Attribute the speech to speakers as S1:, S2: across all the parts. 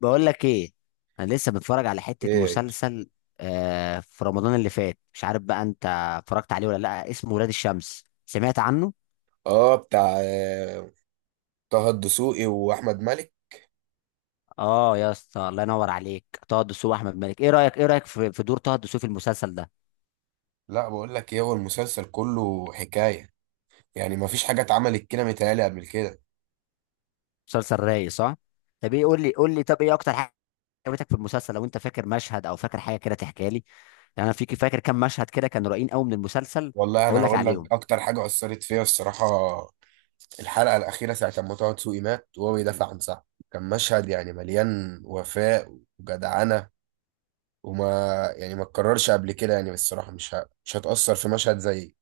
S1: بقول لك ايه؟ انا لسه بتفرج على حتة
S2: ايه.
S1: مسلسل. آه، في رمضان اللي فات، مش عارف بقى انت اتفرجت عليه ولا لا، اسمه ولاد الشمس، سمعت عنه؟
S2: اه بتاع آه، طه الدسوقي واحمد مالك.
S1: اه يا اسطى، الله ينور عليك. طه دسوقي واحمد مالك. ايه رايك، ايه رايك في دور طه دسوقي في المسلسل ده؟
S2: لا بقول لك ايه، هو المسلسل كله حكايه، يعني ما فيش حاجه اتعملت كده متهيألي قبل كده.
S1: مسلسل رايق، صح؟ طب ايه، قول لي قول لي، طب ايه اكتر حاجه عجبتك في المسلسل؟ لو انت فاكر مشهد او فاكر حاجه كده تحكيها لي. يعني انا فيك فاكر كام مشهد كده كانوا رايقين قوي من المسلسل.
S2: والله انا
S1: هقول لك
S2: هقول
S1: عليهم.
S2: لك اكتر حاجه اثرت فيا الصراحه. الحلقه الاخيره ساعه ما طه دسوقي مات وهو بيدافع عن صاحبه، كان مشهد يعني مليان وفاء وجدعنه. وما يعني ما اتكررش قبل كده، يعني بالصراحه مش هتأثر في مشهد زي.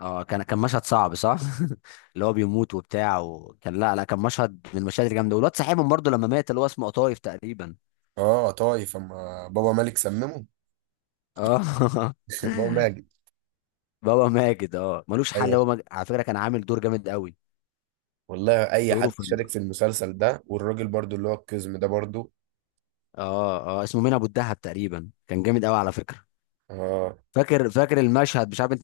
S1: اه كان مشهد صعب، صح؟ اللي هو بيموت وبتاع، وكان، لا لا كان مشهد من المشاهد الجامده. والواد صاحبهم برضه لما مات، اللي هو اسمه قطايف تقريبا.
S2: اه طايف اما بابا مالك سممه.
S1: اه.
S2: بابا ماجد.
S1: بابا ماجد، اه ملوش حل.
S2: ايوه.
S1: هو على فكره كان عامل دور جامد قوي.
S2: والله اي
S1: دوره
S2: حد
S1: في
S2: شارك
S1: الم-
S2: في المسلسل ده، والراجل برضو اللي هو القزم ده برضو.
S1: اه اسمه مين، ابو الدهب تقريبا، كان جامد قوي على فكره.
S2: آه.
S1: فاكر المشهد، مش عارف انت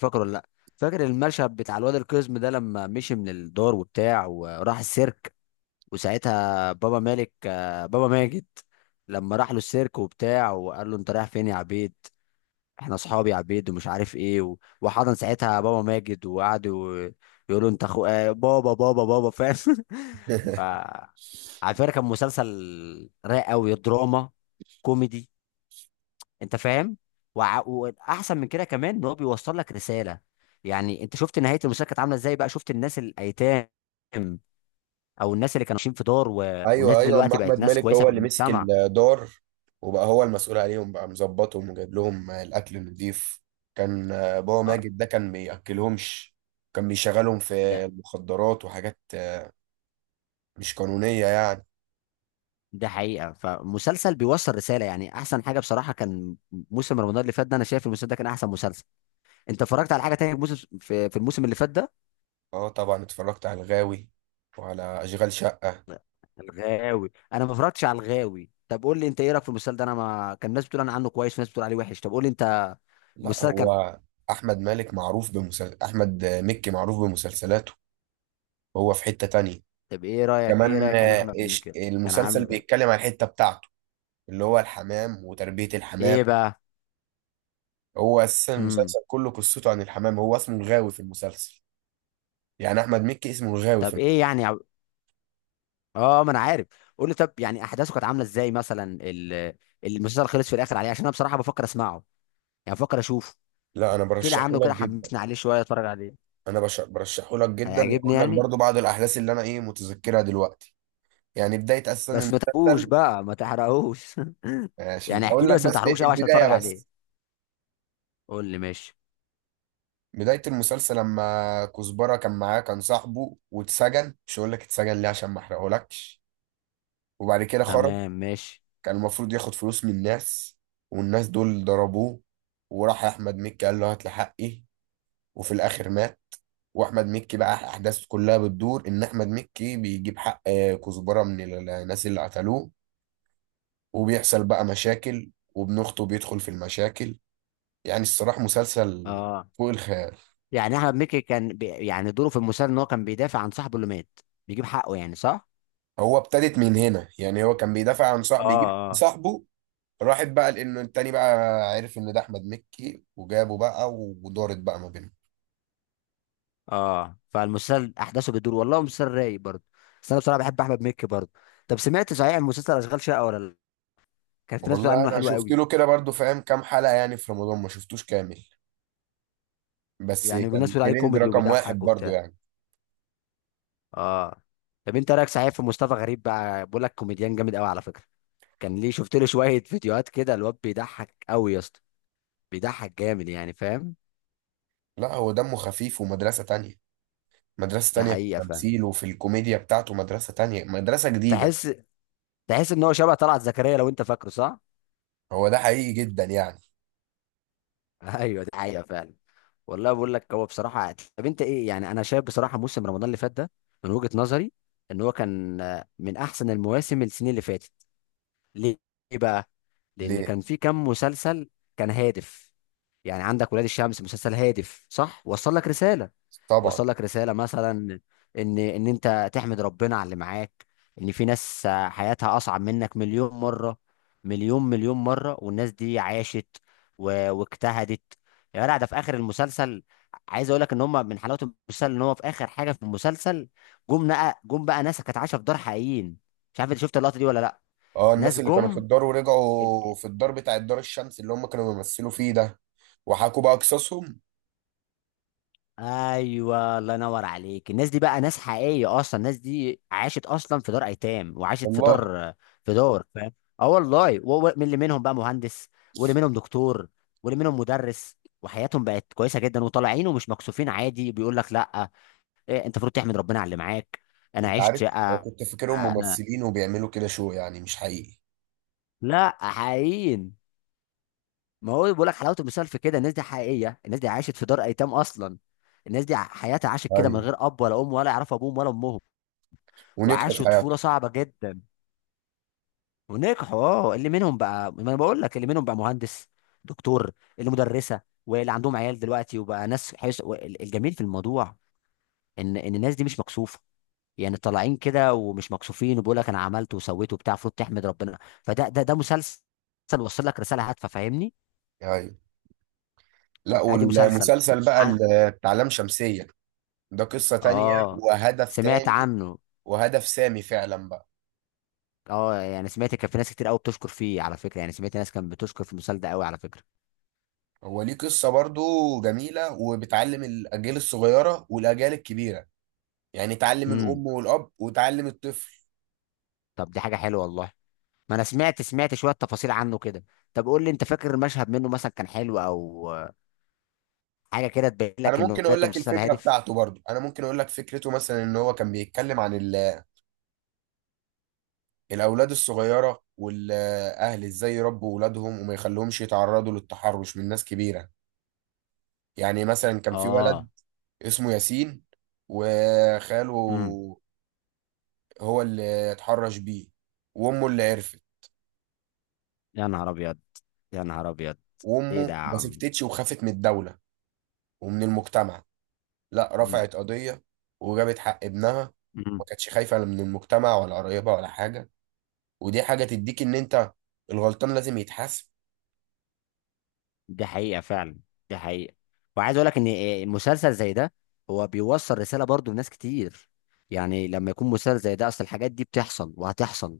S1: فاكره ولا لا؟ فاكر المشهد بتاع الواد القزم ده لما مشي من الدار وبتاع وراح السيرك؟ وساعتها بابا مالك، بابا ماجد، لما راح له السيرك وبتاع وقال له: انت رايح فين يا عبيد؟ احنا اصحاب يا عبيد ومش عارف ايه. وحضن ساعتها بابا ماجد وقعد يقول له انت اخو، بابا فاهم. ف على فكره كان مسلسل رايق قوي، دراما كوميدي، انت فاهم. واحسن من كده كمان ان هو بيوصل لك رساله. يعني انت شفت نهايه المسلسل كانت عامله ازاي بقى؟ شفت الناس الايتام او الناس اللي كانوا عايشين في دار والناس
S2: ايوه
S1: دي
S2: ايوه، اما
S1: دلوقتي بقت
S2: احمد
S1: ناس
S2: مالك
S1: كويسه
S2: هو
S1: في
S2: اللي مسك
S1: المجتمع.
S2: الدار، وبقى هو المسؤول عليهم، بقى مظبطهم وجايب لهم الاكل النضيف. كان بابا
S1: آه،
S2: ماجد ده كان بياكلهمش، كان بيشغلهم في
S1: ده
S2: المخدرات وحاجات مش قانونيه يعني.
S1: ده حقيقه. فمسلسل بيوصل رساله، يعني احسن حاجه بصراحه. كان موسم رمضان اللي فات ده، انا شايف المسلسل ده كان احسن مسلسل. انت اتفرجت على حاجه تانية في موسم، في الموسم اللي فات ده؟
S2: اه طبعا، اتفرجت على الغاوي وعلى اشغال شقه.
S1: الغاوي، انا ما اتفرجتش على الغاوي. طب قول لي انت ايه رايك في المسلسل ده، انا ما كان ناس بتقول انا عنه كويس وناس بتقول عليه وحش. طب قول لي انت
S2: لا
S1: المسلسل كان.
S2: هو احمد مكي معروف بمسلسلاته، هو في حته تانية
S1: طب ايه رايك، ايه
S2: كمان.
S1: رايك كان احمد مكي كان
S2: المسلسل
S1: عامل
S2: بيتكلم عن الحتة بتاعته اللي هو الحمام وتربية الحمام.
S1: ايه بقى؟
S2: هو أساسا
S1: امم
S2: المسلسل كله قصته عن الحمام، هو اسمه الغاوي في المسلسل، يعني أحمد مكي اسمه الغاوي في
S1: طب
S2: المسلسل.
S1: ايه يعني، اه ما انا عارف. قول لي طب، يعني احداثه كانت عامله ازاي مثلا؟ المسلسل خلص في الاخر عليه؟ عشان انا بصراحه بفكر اسمعه، يعني بفكر اشوفه
S2: لا أنا
S1: كده،
S2: برشحه
S1: عامله
S2: لك
S1: كده
S2: جدا.
S1: حمسني عليه شويه اتفرج عليه.
S2: برشحه لك جدا،
S1: هيعجبني
S2: وأقول لك
S1: يعني؟
S2: برضو بعض الأحداث اللي أنا إيه متذكرها دلوقتي. يعني بداية أساسا
S1: بس ما تحرقوش
S2: المسلسل،
S1: بقى، ما تحرقوش.
S2: عشان
S1: يعني احكي
S2: أقول
S1: لي،
S2: لك
S1: بس ما
S2: بس
S1: تحرقوش قوي عشان
S2: البداية
S1: اتفرج
S2: بس.
S1: عليه. قول لي، ماشي.
S2: بداية المسلسل لما كزبرة كان معاه كان صاحبه واتسجن، مش هقول لك اتسجن ليه عشان ما أحرقهولكش. وبعد كده خرج،
S1: تمام، ماشي.
S2: كان المفروض ياخد فلوس من الناس، والناس دول ضربوه، وراح احمد مكي قال له هات لي حقي، وفي الاخر مات. واحمد مكي بقى احداث كلها بتدور ان احمد مكي بيجيب حق كزبره من الناس اللي قتلوه، وبيحصل بقى مشاكل وابن اخته بيدخل في المشاكل. يعني الصراحه مسلسل
S1: اه،
S2: فوق الخيال.
S1: يعني احمد مكي كان يعني دوره في المسلسل ان هو كان بيدافع عن صاحبه اللي مات، بيجيب حقه، يعني صح؟
S2: هو ابتدت من هنا، يعني هو كان بيدافع عن صاحبه يجيب
S1: اه.
S2: صاحبه، راحت بقى لانه التاني بقى عرف ان ده احمد مكي وجابه بقى، ودارت بقى ما بينهم.
S1: اه، فالمسلسل احداثه بتدور، والله مسلسل رايق برضه، بس انا بصراحه بحب احمد مكي برضه. طب سمعت صحيح مسلسل اشغال شقه ولا لا؟ كان في ناس بتقول
S2: والله
S1: عنه
S2: انا
S1: حلو
S2: شفت
S1: قوي
S2: له كده برضو فاهم كام حلقة، يعني في رمضان ما شفتوش كامل، بس
S1: يعني. والناس
S2: كان
S1: بتقول عليه
S2: ترند
S1: كوميدي
S2: رقم
S1: وبيضحك
S2: واحد برضو
S1: وبتاع.
S2: يعني.
S1: اه. طب انت رايك صحيح في مصطفى غريب بقى؟ بقول لك كوميديان جامد قوي على فكره. كان ليه؟ شفت له شويه فيديوهات كده، الواد بيضحك قوي يا اسطى. بيضحك جامد، يعني فاهم.
S2: لا هو دمه خفيف ومدرسة تانية، مدرسة
S1: ده
S2: تانية في
S1: حقيقه، فاهم.
S2: التمثيل وفي الكوميديا بتاعته، مدرسة تانية، مدرسة جديدة.
S1: تحس تحس ان هو شبه طلعت زكريا، لو انت فاكره، صح؟
S2: هو ده حقيقي جدا يعني.
S1: ايوه، دي حقيقه فعلا. والله بقول لك هو بصراحه عادل. طب انت ايه؟ يعني انا شايف بصراحه موسم رمضان اللي فات ده، من وجهه نظري، ان هو كان من احسن المواسم السنين اللي فاتت. ليه؟ ليه بقى؟ لان
S2: ليه؟
S1: كان في كم مسلسل كان هادف. يعني عندك ولاد الشمس مسلسل هادف، صح؟ وصل لك رساله،
S2: طبعا.
S1: وصل لك رساله مثلا ان انت تحمد ربنا على اللي معاك. ان في ناس، حياتها اصعب منك مليون مره، مليون مره، والناس دي عاشت واجتهدت. يا جدع، ده في اخر المسلسل عايز اقول لك ان هم، من حلاوه المسلسل ان هو في اخر حاجه في المسلسل جم، جم بقى ناس كانت عايشه في دار حقيقيين. مش عارف انت شفت اللقطه دي ولا لا.
S2: اه
S1: ناس
S2: الناس اللي كانوا في
S1: جم.
S2: الدار ورجعوا في الدار بتاع الدار الشمس اللي هم كانوا بيمثلوا فيه ده، وحكوا بقى قصصهم.
S1: ايوه، الله ينور عليك. الناس دي بقى ناس حقيقيه اصلا. الناس دي عاشت اصلا في دار ايتام، وعاشت في
S2: والله،
S1: دار، في دار، فاهم. اه والله. من اللي منهم بقى مهندس، واللي منهم دكتور، واللي منهم مدرس، وحياتهم بقت كويسه جدا، وطالعين ومش مكسوفين عادي، بيقول لك لا، إيه، انت المفروض تحمد ربنا على اللي معاك. انا
S2: انت
S1: عشت،
S2: عارف انا كنت فاكرهم
S1: انا
S2: ممثلين وبيعملوا كده شو، يعني مش حقيقي.
S1: لا حقيقيين. ما هو بيقول لك حلاوه المثال في كده، الناس دي حقيقيه، الناس دي عاشت في دار ايتام اصلا. الناس دي حياتها عاشت كده من
S2: ايوه،
S1: غير اب ولا ام، ولا يعرفوا ابوهم ولا امهم،
S2: ونجحوا في
S1: وعاشوا طفوله
S2: حياتهم.
S1: صعبه جدا ونجحوا. اه، اللي منهم بقى، ما انا بقول لك، اللي منهم بقى مهندس، دكتور، اللي مدرسه، واللي عندهم عيال دلوقتي، وبقى ناس الجميل في الموضوع ان الناس دي مش مكسوفه. يعني طالعين كده ومش مكسوفين، وبيقول لك انا عملت وسويت وبتاع، المفروض تحمد ربنا. فده، ده مسلسل وصل لك رساله هادفه، فاهمني.
S2: ايوه. لا
S1: ادي آدي مسلسل
S2: والمسلسل بقى
S1: عن،
S2: اللي بتاع لام شمسية، ده قصة تانية
S1: اه،
S2: وهدف
S1: سمعت
S2: تاني،
S1: عنه.
S2: وهدف سامي فعلا بقى.
S1: اه، يعني سمعت كان في ناس كتير قوي بتشكر فيه على فكره. يعني سمعت ناس كانت بتشكر في المسلسل ده قوي على فكره.
S2: هو ليه قصة برضو جميلة، وبتعلم الأجيال الصغيرة والأجيال الكبيرة، يعني تعلم
S1: امم
S2: الأم والأب وتعلم الطفل.
S1: طب دي حاجه حلوه والله. ما انا سمعت، شويه تفاصيل عنه كده. طب قول لي انت فاكر مشهد منه مثلا كان حلو او حاجه كده تبين
S2: أنا
S1: لك انه
S2: ممكن أقول
S1: بجد
S2: لك
S1: مسلسل
S2: الفكرة
S1: هادف؟
S2: بتاعته، برضو أنا ممكن أقول لك فكرته مثلا إن هو كان بيتكلم عن الأولاد الصغيرة والأهل إزاي يربوا أولادهم وما يخليهمش يتعرضوا للتحرش من ناس كبيرة. يعني مثلا كان في ولد
S1: اه.
S2: اسمه ياسين، وخاله
S1: امم
S2: هو اللي اتحرش بيه، وامه اللي عرفت،
S1: يا نهار ابيض، يا نهار ابيض، ايه ده
S2: وامه
S1: يا
S2: ما
S1: عم؟
S2: سكتتش وخافت من الدولة ومن المجتمع، لا
S1: امم
S2: رفعت قضية وجابت حق ابنها، ما
S1: امم
S2: كانتش خايفة لا من المجتمع ولا قرايبها ولا حاجة. ودي حاجة تديك ان انت الغلطان لازم يتحاسب.
S1: دي حقيقه فعلا، دي حقيقه. وعايز اقول لك ان مسلسل زي ده هو بيوصل رساله برضو لناس كتير. يعني لما يكون مسلسل زي ده، اصل الحاجات دي بتحصل وهتحصل.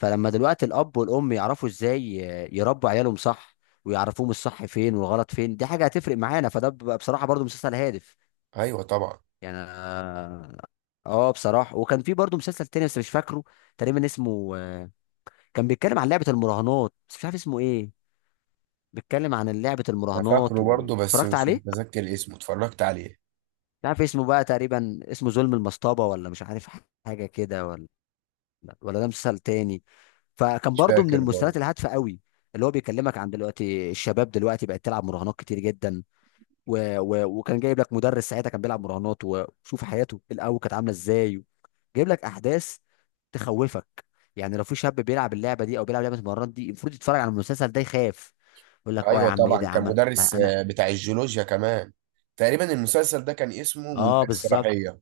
S1: فلما دلوقتي الاب والام يعرفوا ازاي يربوا عيالهم صح، ويعرفوهم الصح فين والغلط فين، دي حاجه هتفرق معانا. فده بيبقى بصراحه برضو مسلسل هادف.
S2: ايوه طبعا.
S1: يعني اه بصراحه، وكان في برضو مسلسل تاني بس مش فاكره، تقريبا اسمه، كان بيتكلم عن لعبه المراهنات، بس مش عارف اسمه ايه. بيتكلم عن لعبه
S2: انا
S1: المراهنات
S2: فاكره برضه بس
S1: واتفرجت
S2: مش
S1: عليه.
S2: متذكر اسمه، اتفرجت عليه.
S1: مش عارف اسمه بقى، تقريبا اسمه ظلم المصطبه، ولا مش عارف، حاجه كده، ولا ولا ده مسلسل تاني. فكان
S2: مش
S1: برضو من
S2: فاكر
S1: المسلسلات
S2: برضه.
S1: الهادفه قوي، اللي هو بيكلمك عن دلوقتي الشباب دلوقتي بقت تلعب مراهنات كتير جدا. وكان جايب لك مدرس ساعتها كان بيلعب مراهنات، وشوف حياته الاول كانت عامله ازاي. جايب لك احداث تخوفك، يعني لو في شاب بيلعب اللعبه دي او بيلعب لعبه المراهنات دي، المفروض يتفرج على المسلسل ده يخاف. يقول لك اه يا
S2: ايوه
S1: عم، ايه
S2: طبعا،
S1: ده يا
S2: كان
S1: عم انا.
S2: مدرس
S1: أنا-
S2: بتاع الجيولوجيا كمان. تقريبا المسلسل ده كان اسمه
S1: اه،
S2: منتهى
S1: بالظبط،
S2: الصلاحية.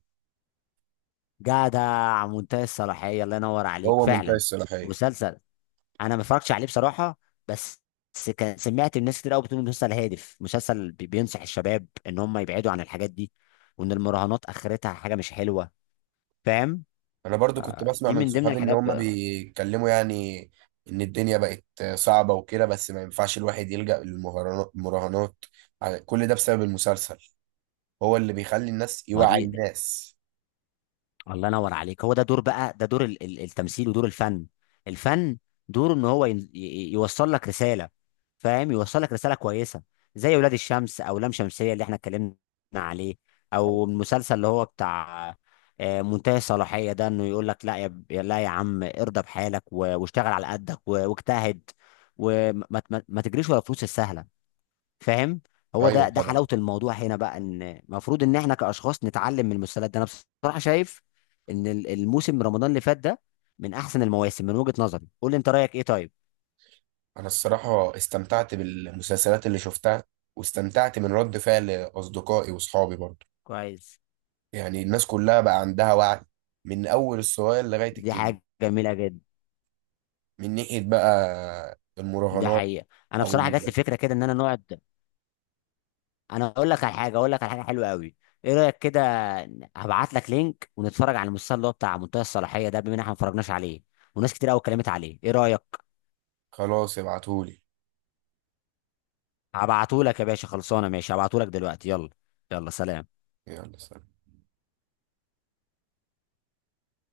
S1: جدع، منتهى الصلاحيه، الله ينور عليك
S2: هو منتهي
S1: فعلا.
S2: الصلاحية.
S1: مسلسل انا ما اتفرجتش عليه بصراحه، بس بس كان سمعت الناس كتير قوي بتقول إنه مسلسل هادف، مسلسل بينصح الشباب ان هم يبعدوا عن الحاجات دي، وان المراهنات اخرتها حاجه مش حلوه، فاهم.
S2: أنا برضو كنت بسمع
S1: دي
S2: من
S1: من ضمن
S2: صحابي إن
S1: الحاجات.
S2: هما بيتكلموا، يعني إن الدنيا بقت صعبة وكده، بس ما ينفعش الواحد يلجأ للمهرجانات المراهنات كل ده بسبب المسلسل، هو اللي بيخلي الناس
S1: ما هو
S2: يوعي
S1: دي،
S2: الناس.
S1: الله ينور عليك، هو ده دور بقى، ده دور التمثيل ودور الفن. الفن دوره ان هو يوصل لك رساله، فاهم. يوصل لك رساله كويسه زي ولاد الشمس، او لام شمسيه اللي احنا اتكلمنا عليه، او المسلسل اللي هو بتاع، منتهي الصلاحيه ده. انه يقول لك لا يا لا يا عم ارضى بحالك، واشتغل على قدك، واجتهد. وما، ما تجريش ورا الفلوس السهله، فاهم. هو
S2: أيوة
S1: ده
S2: طبعا.
S1: حلاوه الموضوع هنا بقى. ان المفروض ان احنا كاشخاص نتعلم من المسلسلات ده. انا بصراحه شايف ان الموسم رمضان اللي فات ده من احسن المواسم من وجهه نظري. قول لي انت رايك ايه؟ طيب،
S2: أنا الصراحة استمتعت بالمسلسلات اللي شفتها، واستمتعت من رد فعل أصدقائي وصحابي برضو.
S1: كويس.
S2: يعني الناس كلها بقى عندها وعي، من أول الصغير لغاية
S1: دي
S2: الكبير،
S1: حاجه جميله جدا.
S2: من ناحية بقى
S1: دي
S2: المراهنات.
S1: حقيقه. انا
S2: أو
S1: بصراحه جات لي فكره كده ان انا نقعد. انا اقول لك على حاجه، اقول لك على حاجه حلوه قوي. ايه رايك كده؟ هبعت لك لينك ونتفرج على المسلسل اللي هو بتاع منتهى الصلاحيه ده، بما ان احنا ما اتفرجناش عليه وناس كتير قوي اتكلمت عليه. ايه رايك؟
S2: خلاص ابعتهولي.
S1: هبعته لك يا باشا، خلصانه، ماشي، هبعته لك دلوقتي. يلا، يلا سلام.
S2: يلا سلام.